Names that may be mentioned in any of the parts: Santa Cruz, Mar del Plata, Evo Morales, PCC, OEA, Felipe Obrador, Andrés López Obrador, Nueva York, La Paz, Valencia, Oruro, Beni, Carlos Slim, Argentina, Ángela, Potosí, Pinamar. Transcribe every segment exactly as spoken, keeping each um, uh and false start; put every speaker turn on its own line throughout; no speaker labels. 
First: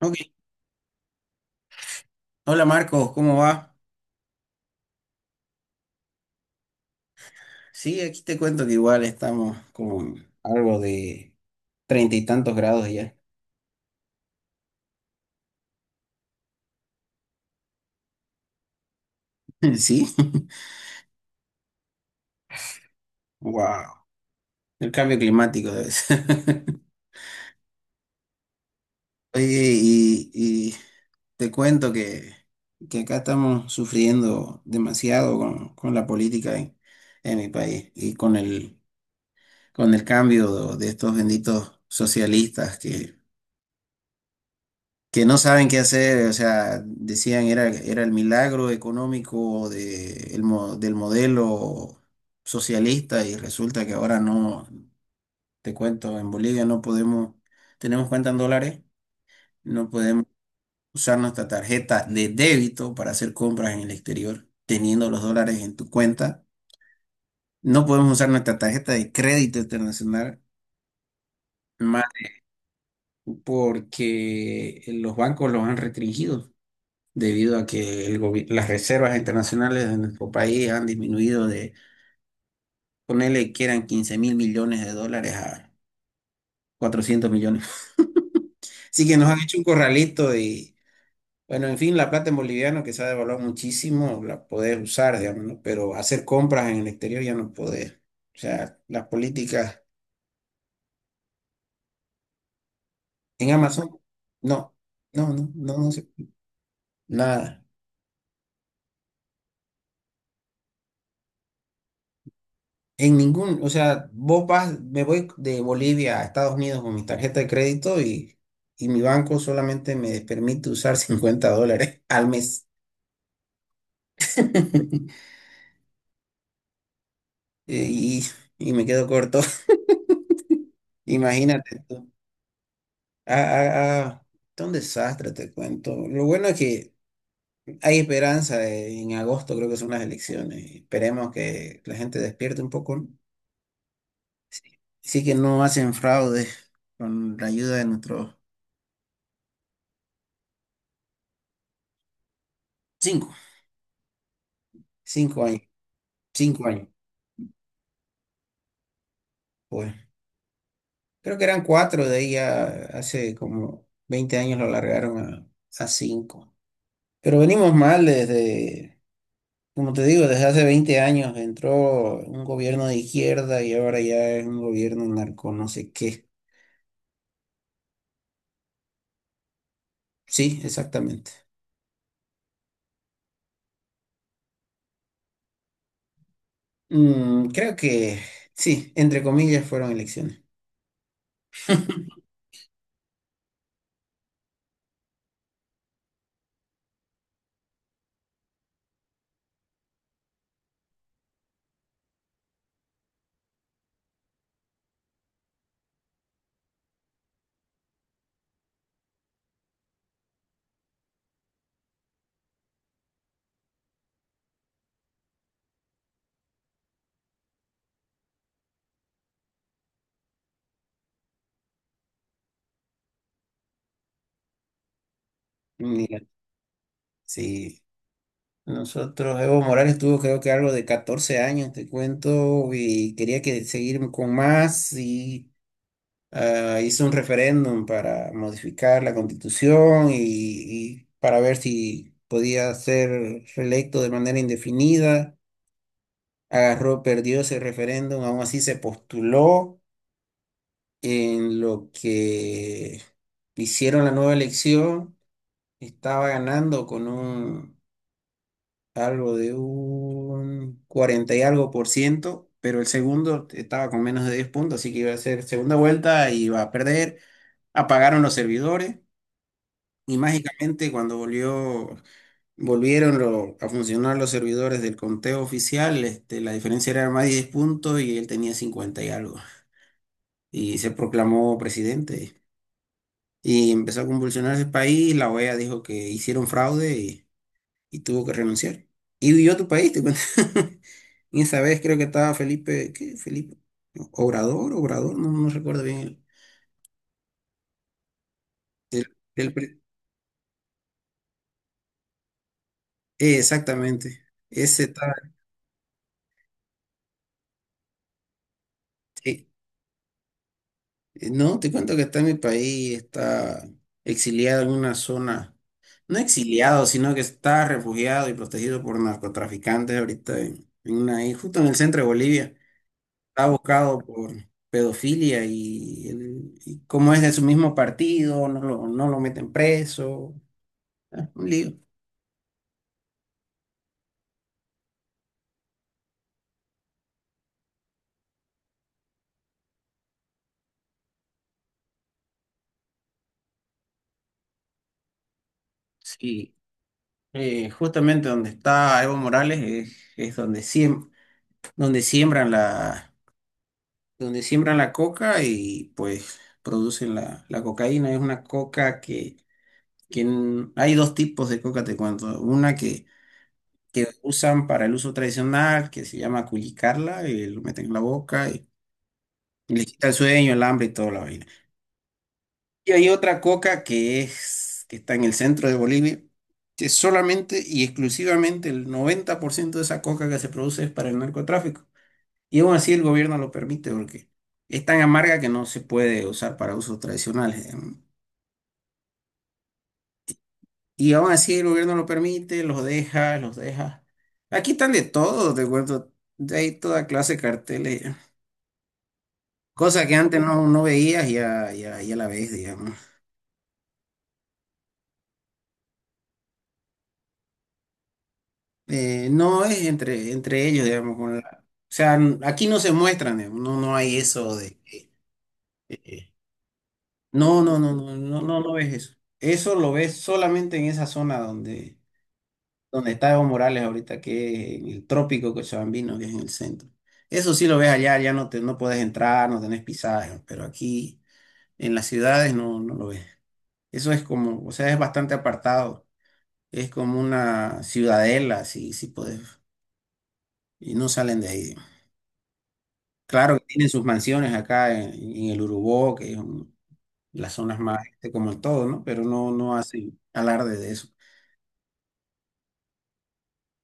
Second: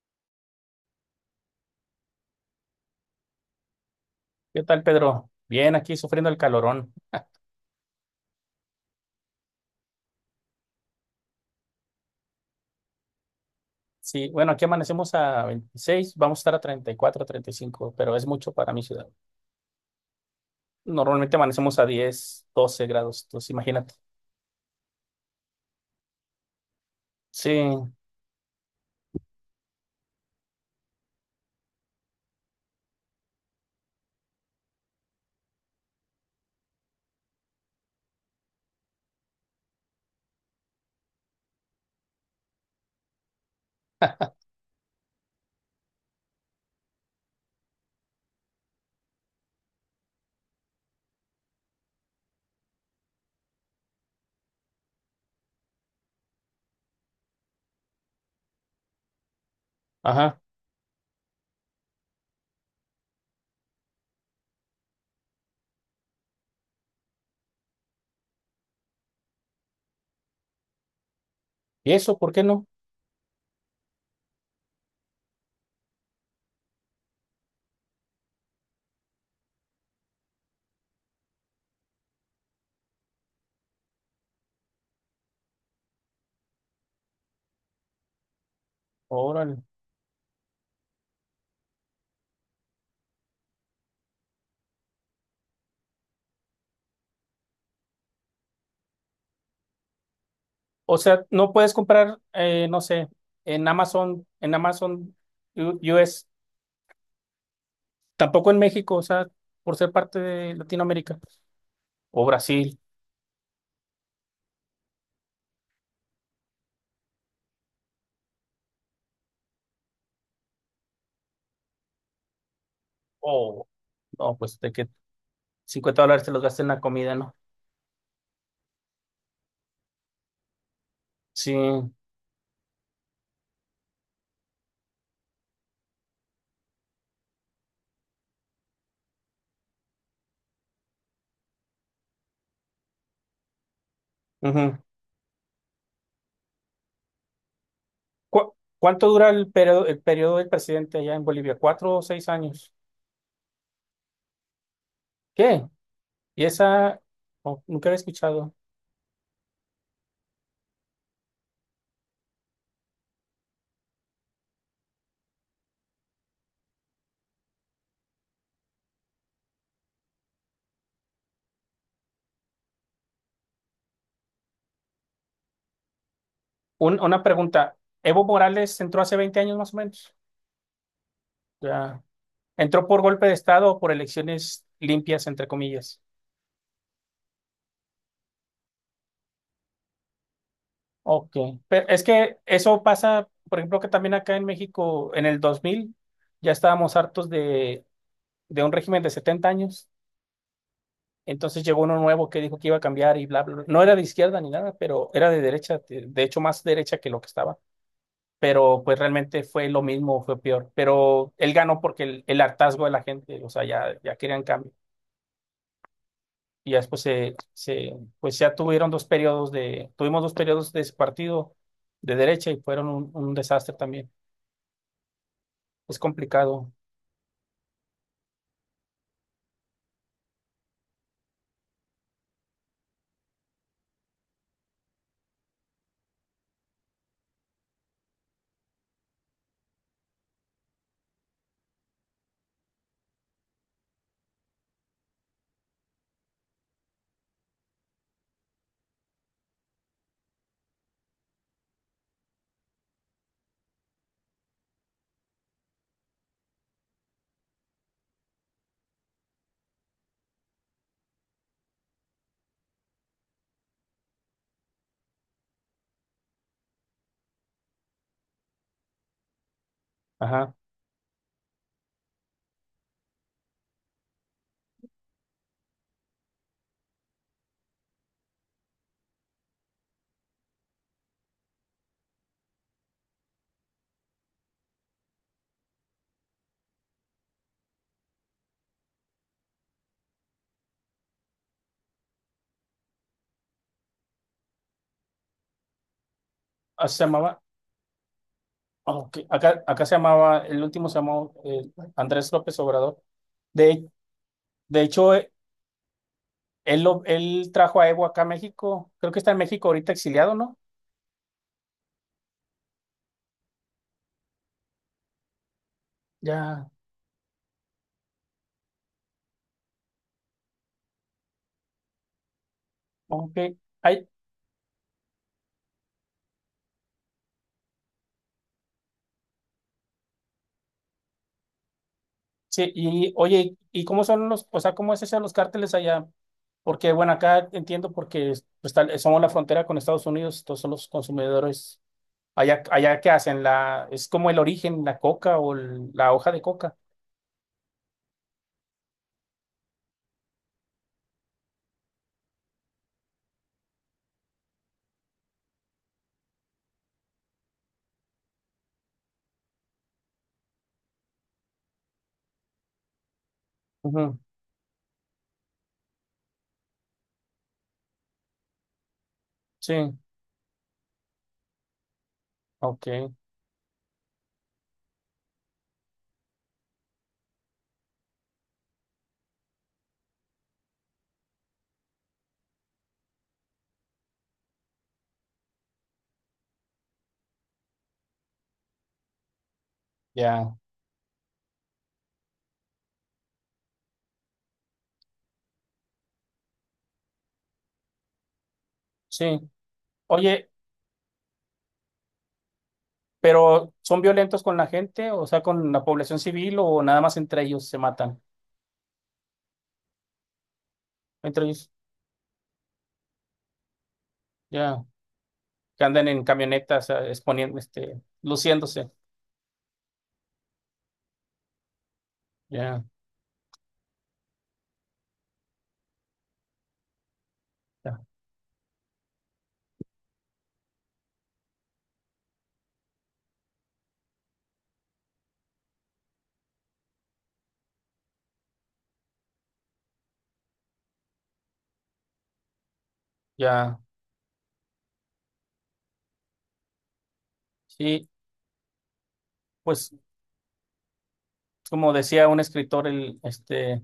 Ok. Hola Marcos, ¿cómo va?
¿Qué tal, Pedro? Bien, aquí sufriendo el calorón.
Sí, aquí te cuento que igual estamos con algo de treinta y tantos grados ya.
Sí, bueno, aquí amanecemos a veintiséis, vamos a estar a treinta y cuatro, treinta y cinco, pero es mucho para mi ciudad.
¿Sí?
Normalmente amanecemos a diez, doce grados, entonces imagínate.
Wow. El cambio climático debe ser.
Sí,
Oye, y, y te cuento que, que acá estamos sufriendo demasiado con, con la política en, en mi país y con el, con el cambio de estos benditos socialistas que no saben qué hacer. O sea, decían era, era el milagro económico de, el mo- del modelo socialista, y resulta que ahora no. Te cuento, en Bolivia no podemos, tenemos cuenta en dólares, no podemos
ajá.
usar nuestra tarjeta de débito para hacer compras en el exterior, teniendo los dólares en tu cuenta. No podemos usar nuestra tarjeta de crédito internacional.
¿Y
Más
eso por qué no?
porque los bancos los han restringido. Debido a que el gobi- las reservas internacionales de nuestro país han disminuido de... Ponele que eran quince mil millones de dólares a cuatrocientos millones. Así que nos han
Órale.
hecho un corralito y, bueno, en fin, la plata en boliviano, que se ha devaluado muchísimo, la podés usar, digamos, ¿no? Pero hacer compras en el exterior ya no podés. O sea, las políticas
O sea, no puedes comprar, eh, no sé,
en
en
Amazon,
Amazon, en
no,
Amazon
no, no, no,
U-
no, sé,
US,
nada.
tampoco en México, o sea, por ser parte de Latinoamérica o Brasil.
En ningún, o sea, vos vas, me voy de Bolivia a Estados Unidos con mi tarjeta de crédito, y, y mi banco solamente me permite usar cincuenta dólares al mes.
O no, pues de que cincuenta dólares te los gastes en la comida, ¿no?
Y, y me quedo corto.
Sí.
Imagínate tú. Ah, ah, ah, está un desastre, te cuento. Lo bueno es que hay esperanza. eh, En agosto creo que son las elecciones y esperemos que la gente despierte un poco, ¿no? Sí,
Ujú.
sí que no hacen fraude con la ayuda de nuestros
¿Cu- cuánto dura el periodo, el periodo del presidente allá en Bolivia? ¿Cuatro o seis años?
cinco, cinco años,
¿Qué? Y
cinco años.
esa... Oh, nunca había escuchado.
Pues creo que eran cuatro, de ahí ya hace como veinte años lo largaron a, a cinco. Pero venimos mal desde, como te digo, desde hace veinte años entró un gobierno de izquierda, y ahora ya es un gobierno narco, no sé qué.
Un- una pregunta. Evo Morales entró hace veinte años más o menos.
Sí, exactamente.
Ya. ¿Entró por golpe de Estado o por elecciones limpias, entre comillas?
Mm, creo que sí, entre comillas fueron elecciones.
Ok. Pero es que eso pasa, por ejemplo, que también acá en México, en el dos mil ya estábamos hartos de, de un régimen de setenta años. Entonces llegó uno nuevo que dijo que iba a cambiar y bla, bla, bla. No era de izquierda ni nada, pero era de derecha, de de hecho más derecha que lo que estaba. Pero pues realmente fue lo mismo, fue peor. Pero él ganó porque el, el hartazgo de la gente, o sea, ya, ya querían cambio. Y ya después se, se, pues ya tuvieron dos periodos de, tuvimos dos periodos de ese partido de derecha y fueron un, un desastre también. Es
Mira,
complicado.
sí. Nosotros, Evo Morales tuvo, creo que, algo de catorce años, te cuento, y quería que seguir con más, y ah, hizo un referéndum para modificar la constitución, y, y para ver si podía ser reelecto de manera indefinida. Agarró, perdió ese referéndum, aún así se postuló en lo que hicieron la nueva elección. Estaba ganando con un algo de un cuarenta y algo por ciento, pero el segundo estaba con menos de diez puntos, así que iba a ser segunda vuelta y iba a perder. Apagaron los servidores, y
Ajá.
mágicamente cuando volvió, volvieron lo- a funcionar los servidores del conteo oficial. Este, la diferencia era más de diez puntos y él tenía cincuenta y algo. Y se proclamó presidente. Y empezó a convulsionar el país. La oea dijo que hicieron fraude, y, y tuvo que renunciar. Y huyó a tu país, te cuento. Y esa vez creo que estaba Felipe... ¿Qué? Felipe, Obrador. Obrador, no, no recuerdo bien el,
Ah, se llamaba, oh,
el-
ok.
el
Acá,
pre-
acá se llamaba, el último se llamó eh, Andrés López Obrador.
eh,
De,
exactamente.
de
Ese
hecho,
estaba,
Él, lo, él trajo a Evo acá a México. Creo que está en
sí.
México ahorita exiliado, ¿no?
Eh, No, te cuento que está en mi país, está exiliado en una zona, no
Ya,
exiliado, sino que está refugiado y protegido por narcotraficantes ahorita en, en una isla, justo en el centro de Bolivia.
ok.
Está buscado
Ay,
por pedofilia, y, el- y como es de su mismo partido, no lo, no lo meten preso. Ah, un lío.
sí. Y oye, ¿y cómo son los, o sea, cómo es eso de los cárteles allá? Porque, bueno, acá entiendo porque pues, tal- somos la frontera con Estados Unidos, todos son los consumidores. Allá, allá, ¿qué hacen? La, es como el origen, la coca o el- la hoja de
Sí,
coca.
eh, justamente donde está Evo Morales es, es donde, siem- donde siembran la... donde siembran la coca, y pues producen la, la cocaína. Es una coca... que, que n- Hay dos tipos de coca, te cuento. Una que, que
Ujú.
usan para el uso tradicional, que se llama culicarla, y lo meten en la boca, y, y
Sí,
les quita el sueño, el hambre y toda la vaina.
ok,
Y hay otra coca que es, que está en el centro de Bolivia, que solamente y exclusivamente el noventa por ciento de esa coca que se produce es para el narcotráfico. Y aún así el gobierno lo permite porque es tan amarga que no se puede usar para usos tradicionales, digamos.
ya,
Y aún así el gobierno lo permite, los deja, los deja. Aquí están de todo, te cuento. De ahí toda clase de carteles.
sí.
Cosa que antes
Oye,
no, no veías, ya, ya, ya la ves, digamos.
pero ¿son violentos con la gente? O sea, ¿con la población civil o nada más entre ellos se matan?
Eh, no es entre, entre ellos, digamos. Con la-
Entre
o sea, n- aquí no se muestran, digamos. No, no hay eso de...
Ya,
que,
que andan en
eh,
camionetas eh, exponiendo,
no, no, no,
este,
no, no, no, no
luciéndose.
ves eso. Eso lo ves solamente en esa zona donde
Ya,
donde está Evo Morales ahorita, que es en el trópico cochabambino, que es en el centro. Eso sí lo ves
ya,
allá. Ya no te... No puedes entrar, no tenés pisaje, pero aquí en las ciudades no, no lo ves. Eso es como, o sea, es bastante apartado, es como una ciudadela, si, si podés, y no salen de ahí. Claro que
ya.
tienen sus mansiones acá en, en el Urubó, que es un- las zonas más,
Sí,
este, como en todo, ¿no? Pero no, no
pues
hacen alarde de eso.
como decía un escritor, el, este,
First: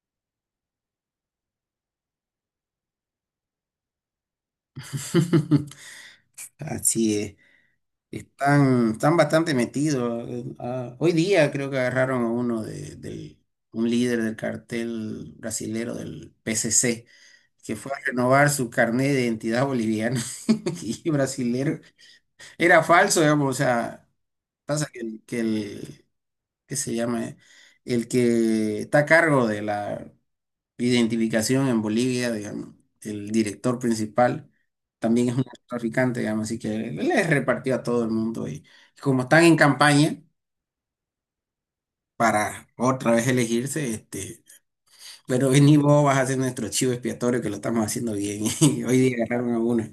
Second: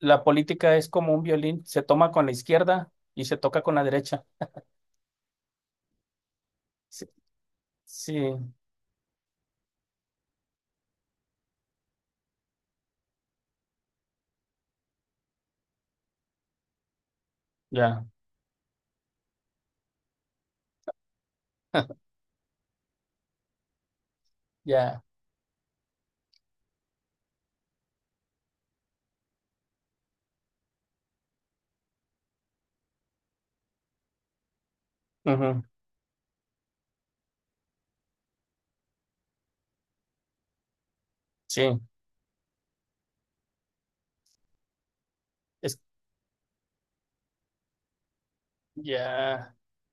la política es como un violín, se toma con la izquierda y se toca con la derecha. Sí,
Así es.
sí,
Están, están bastante metidos. Eh, ah, hoy día creo que agarraron a uno de, del- un líder del cartel brasilero del P C C, que fue a
ya,
renovar su carnet de identidad boliviana y brasilero. Era falso, digamos. O sea, pasa que,
ya,
el- que el, que se llama, el que está a cargo de la identificación en Bolivia, digamos, el director principal, también es un
ujú,
traficante, digamos. Así que le repartió a todo el mundo, y como están en campaña
sí,
para otra vez elegirse, este, pero vení,
es,
vos vas a ser nuestro chivo expiatorio, que lo estamos haciendo bien. Y hoy día agarraron
ya,
a uno.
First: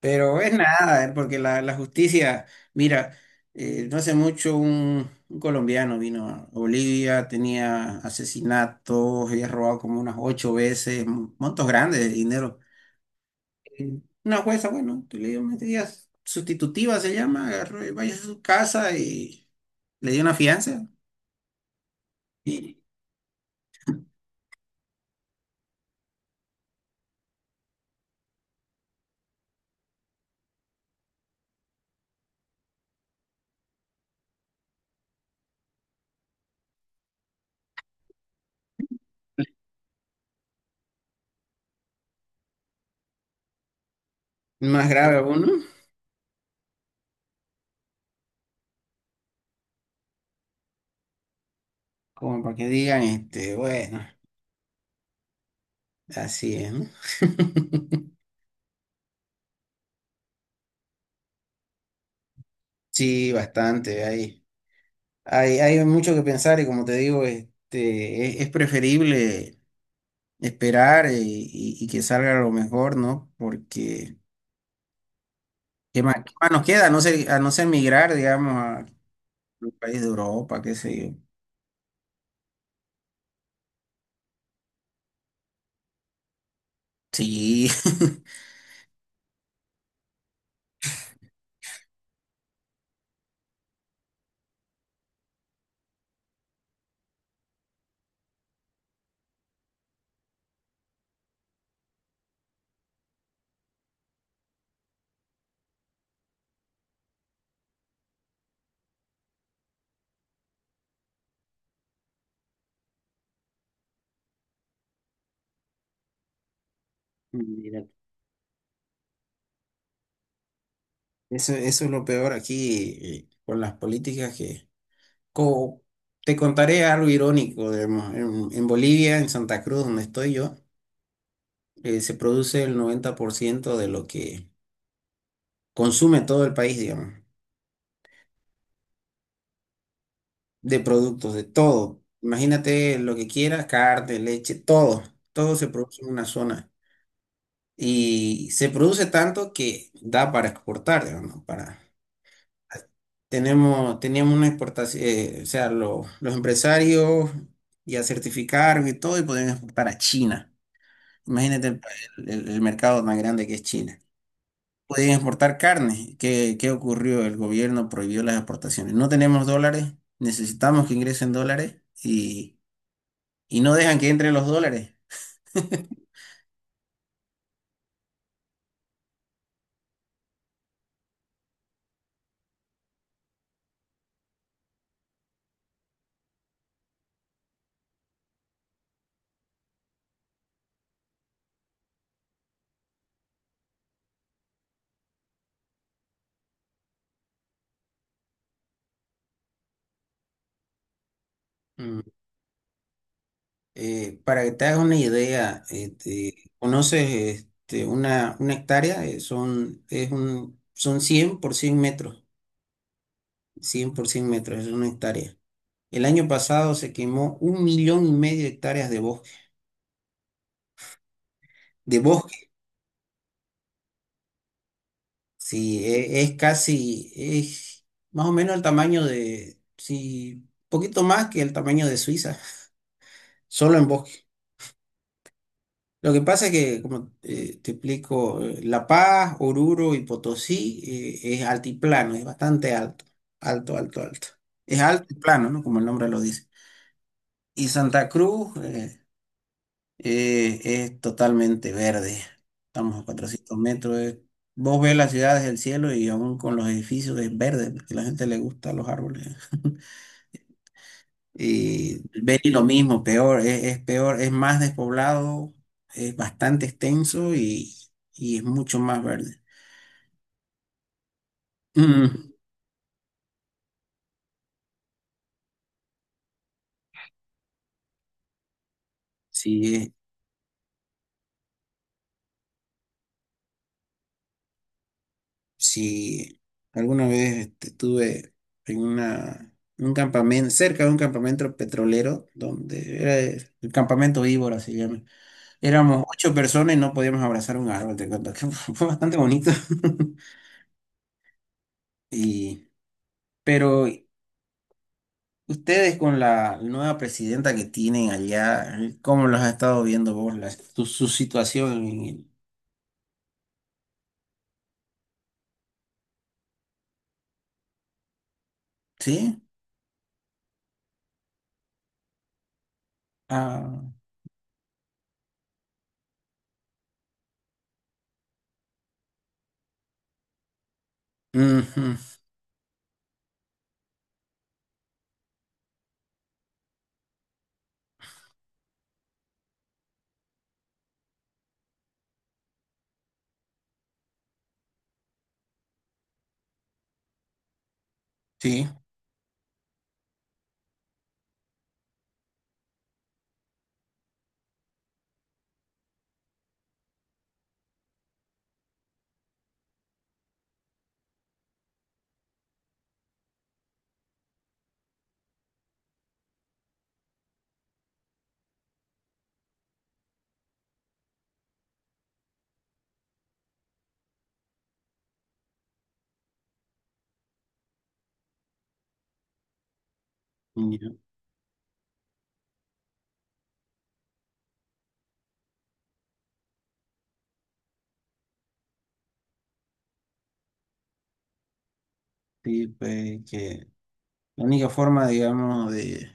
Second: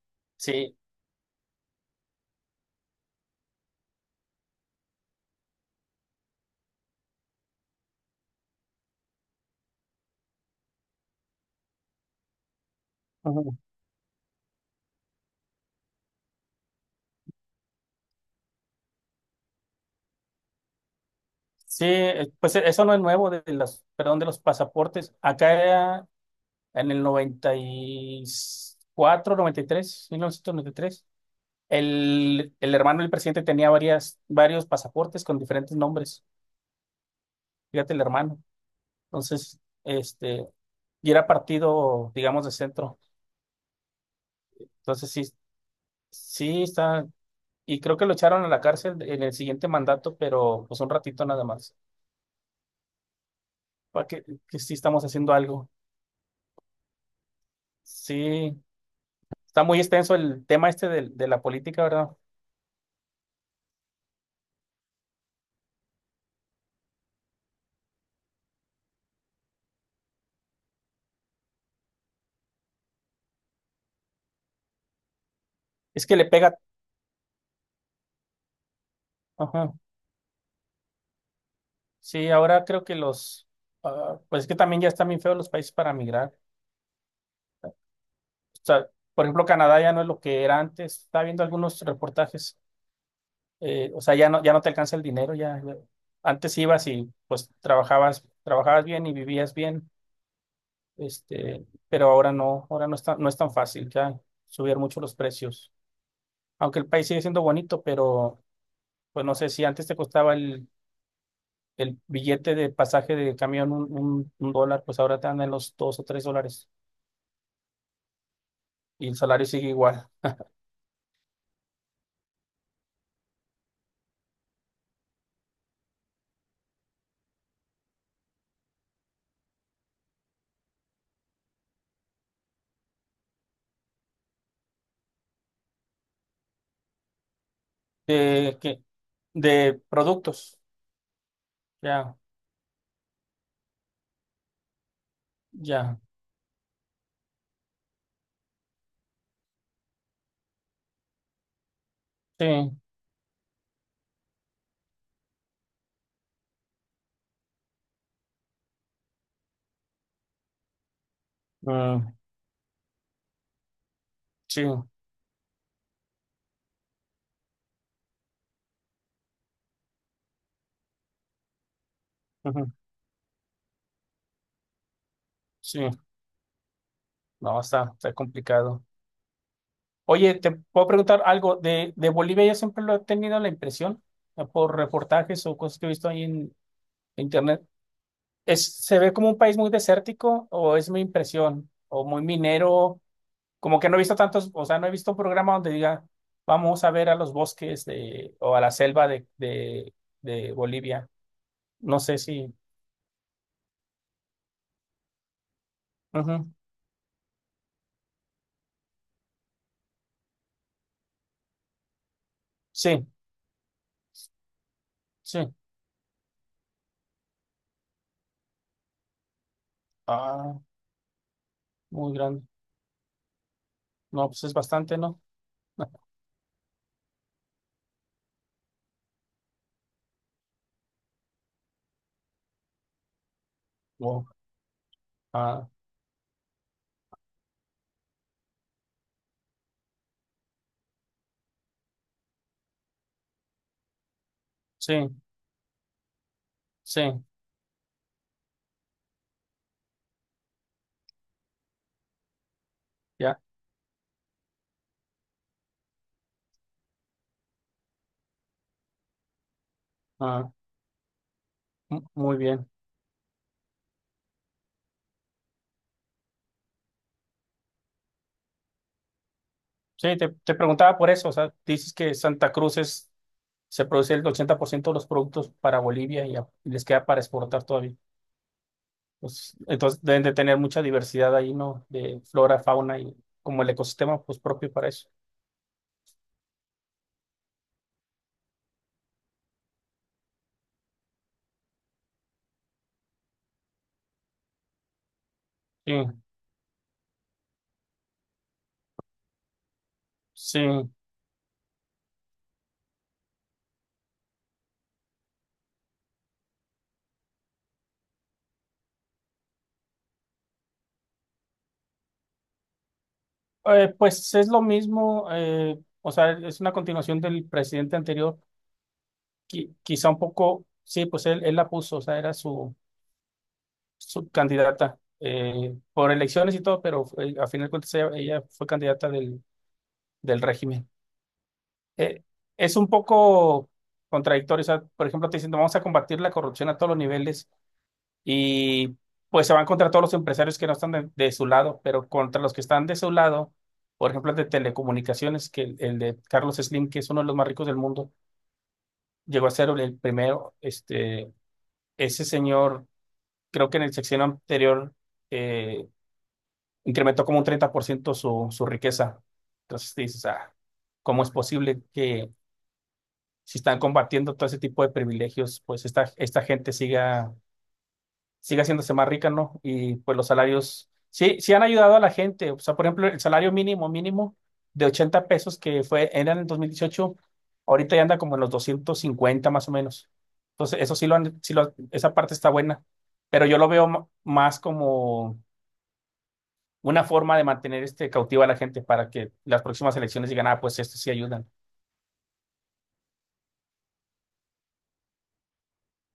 Pero es
sí.
nada, eh, porque la, la justicia, mira, eh, no hace mucho un, un colombiano vino a Bolivia, tenía asesinatos, había robado como unas ocho veces, mon- montos grandes de dinero.
Ujú.
Y una jueza, bueno, tú le dio medidas sustitutiva, se llama, agarró y vaya a su casa y le dio una fianza.
Sí, eh, pues e-
Y
eso no es nuevo de las, perdón, de los pasaportes. Acá en el noventa noventa y y cuatro, noventa y tres, mil novecientos noventa y tres, El, el hermano del presidente tenía varias, varios pasaportes con diferentes nombres. Fíjate, el hermano. Entonces, este, y era partido, digamos, de centro.
más
Entonces,
grave
sí,
aún, ¿no?
sí está. Y creo que lo echaron a la cárcel en el siguiente mandato, pero pues un ratito nada más.
Como para que digan, este, bueno,
Para que, que sí estamos haciendo algo.
así es, ¿no?
Sí, está muy extenso el tema este de, de la política, ¿verdad?
Sí, bastante ahí. Hay, hay mucho que pensar, y como te digo, este, es, es preferible esperar, eh, y, y que salga lo mejor, ¿no? Porque, ¿qué
Es
más,
que le
qué más
pega.
nos queda? A no ser, a no ser migrar, digamos, a un
Ajá.
país de Europa, qué sé yo.
Sí, ahora creo que los, ah, pues es que también ya están bien feos los países para migrar. O
Sí.
sea, por ejemplo, Canadá ya no es lo que era antes. Estaba viendo algunos reportajes. eh, o sea, ya no, ya no te alcanza el dinero. Ya, ya- antes ibas y pues trabajabas, trabajabas bien y vivías bien. Este, pero ahora no, ahora no está, no es tan fácil ya subir mucho los precios. Aunque el país sigue siendo bonito, pero pues no sé si antes te costaba el, el billete de pasaje de camión un, un, un dólar, pues ahora te dan en los dos o tres dólares.
Mira,
Y el salario sigue igual.
eso, eso es lo peor aquí, eh, con las políticas que... co- Te contaré algo irónico, digamos, en, en Bolivia, en Santa Cruz, donde estoy yo, eh, se produce el noventa por ciento de lo que consume todo el país, digamos.
De, que, de productos.
De productos, de todo.
Ya,
Imagínate lo que quieras: carne, leche, todo. Todo se
ya.
produce en una zona. Y se produce tanto que da para exportar, digamos, ¿no? Para...
Sí.
Tenemos, teníamos una exportación, eh, o sea, lo- los empresarios ya certificaron y todo, y podían exportar a China. Imagínate el,
Mm,
el- el mercado tan grande que es China.
sí.
Podían exportar carne. ¿Qué, qué ocurrió? El gobierno prohibió las exportaciones. No tenemos dólares, necesitamos que ingresen dólares,
Ujú,
y no dejan que entren los dólares.
sí. No, está, está complicado. Oye, te puedo preguntar algo. De, de Bolivia yo siempre lo he tenido la impresión, eh, por reportajes o cosas que he visto ahí en internet. Es, ¿se ve como un país muy desértico o es mi impresión? O muy minero. Como que no he visto tantos, o sea, no he visto un programa donde diga: vamos a ver a los bosques de, o a la selva de, de, de Bolivia. No
Mm.
sé si.
Eh, para que te hagas una idea, este,
Ujú,
conoces este, una, una hectárea. Eh, son, es un, son cien por cien metros.
sí,
Cien por cien metros es una hectárea.
sí.
El año pasado se quemó un millón y medio de hectáreas de bosque.
Ah,
De
muy grande.
bosque.
No, pues es bastante, ¿no?
Sí, e- es, casi, es más o menos el tamaño de, sí, poquito más que el tamaño de Suiza, solo en bosque.
Wow. Ah,
Lo que pasa es que, como... eh, te explico, eh, La Paz, Oruro y Potosí, eh, es altiplano, es bastante alto, alto, alto, alto. Es
sí,
alto y plano, ¿no? Como el nombre lo dice.
sí,
Y Santa Cruz, eh, eh, es totalmente verde. Estamos a
ya.
cuatrocientos metros. eh. Vos ves las ciudades del cielo y aún con los edificios es verde, porque a la gente le gustan los árboles.
Ah,
Y
m- muy
Beni lo
bien.
mismo. Peor, es, es peor, es más despoblado, es bastante extenso, y, y es mucho más verde.
Sí, te, te preguntaba por eso. O sea, dices que
Mm,
Santa Cruz es, se produce el ochenta por ciento de los productos para Bolivia y, a- y les queda para exportar todavía. Pues,
sí. Eh,
entonces deben de tener mucha diversidad ahí, ¿no? De flora, fauna y como el ecosistema pues propio para eso.
sí, alguna vez, este, estuve en una, un campamento, cerca de un campamento petrolero, donde era el el campamento víbora, se llama.
Sí,
Éramos ocho personas y no podíamos abrazar un árbol, te cuento que fue bastante bonito.
sí.
Y, pero Ustedes con la nueva presidenta que tienen allá, ¿cómo los has estado viendo vos la- su, su situación? en el-
Eh, pues es lo mismo, eh, o sea, es una continuación del presidente anterior,
¿Sí?
qui- quizá un poco, sí, pues él, él la puso, o sea, era su,
Ah,
su candidata eh, por elecciones y todo, pero eh, a final de cuentas ella, ella fue candidata del, del régimen.
ujú,
Eh, es un poco contradictorio, o sea, por ejemplo, te dicen: vamos a combatir la corrupción a todos los niveles y pues se van contra todos los empresarios que no están de, de su lado, pero contra los que están de su lado, por ejemplo, el de telecomunicaciones, que el, el de Carlos Slim, que es uno de los más ricos del mundo,
sí.
llegó a ser el primero, este, ese señor, creo que en el sexenio anterior, eh, incrementó como un treinta por ciento su, su riqueza. Entonces te dices: ah, ¿cómo es posible que si están combatiendo todo ese tipo de privilegios, pues esta, esta gente siga sigue haciéndose más rica? ¿No? Y pues los salarios, sí, sí han ayudado a la gente. O sea, por ejemplo, el salario mínimo, mínimo de ochenta pesos que fue, era en el dos mil dieciocho, ahorita ya anda como en los doscientos cincuenta más o menos. Entonces,
Ya,
eso sí lo han, sí lo, han- esa parte está buena, pero yo lo veo ma- más como una forma de mantener este cautiva a la gente para que las próximas elecciones digan: ah, pues esto sí ayudan.
sí, pues que la única forma, digamos, de,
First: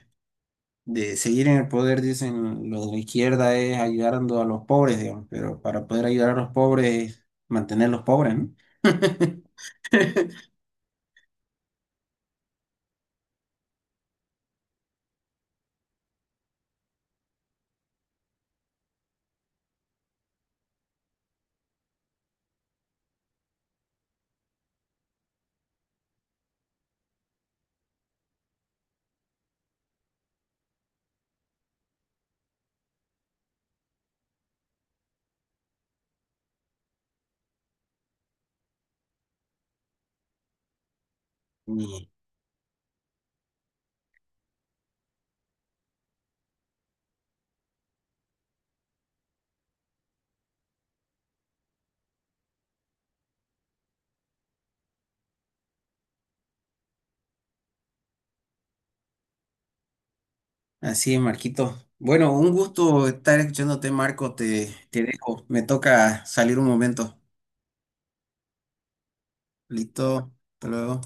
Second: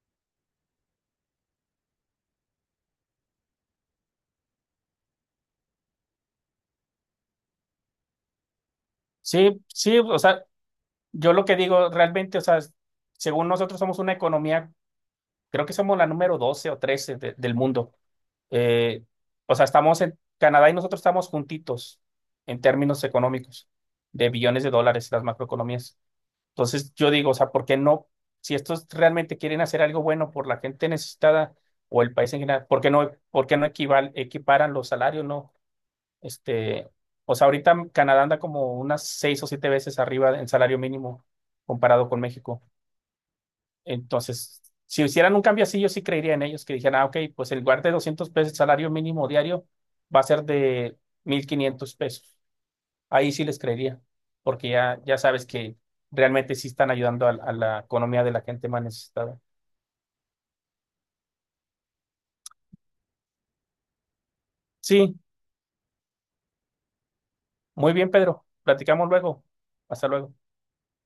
de seguir en el poder, dicen los de la izquierda, es ayudando a los pobres, digamos, pero para poder ayudar a los pobres es mantenerlos pobres, ¿no?
Sí, sí, o sea, yo lo que digo realmente, o sea, según nosotros somos una economía. Creo que somos la número doce o trece de- del mundo. Eh, o sea, estamos en Canadá y nosotros estamos juntitos en términos económicos de billones de dólares las macroeconomías. Entonces, yo digo, o sea, ¿por qué no? Si estos realmente quieren hacer algo bueno por la gente necesitada o el país en general, ¿por qué no, por qué no equival- equiparan los salarios? ¿No? Este, o sea, ahorita Canadá anda como unas seis o siete veces arriba en salario mínimo comparado con México. Entonces, si hicieran un cambio así, yo sí creería en ellos, que dijeran: ah, ok, pues el lugar de doscientos pesos, el salario mínimo diario va a ser de mil quinientos pesos. Ahí sí les creería, porque ya, ya sabes que realmente sí están ayudando a, a la economía de la gente más necesitada.
Así es, Marquito. Bueno, un gusto estar escuchándote, Marco. Te, te
Sí,
dejo. Me toca salir un momento.
muy bien, Pedro. Platicamos luego. Hasta
Listo.
luego.
Hasta luego.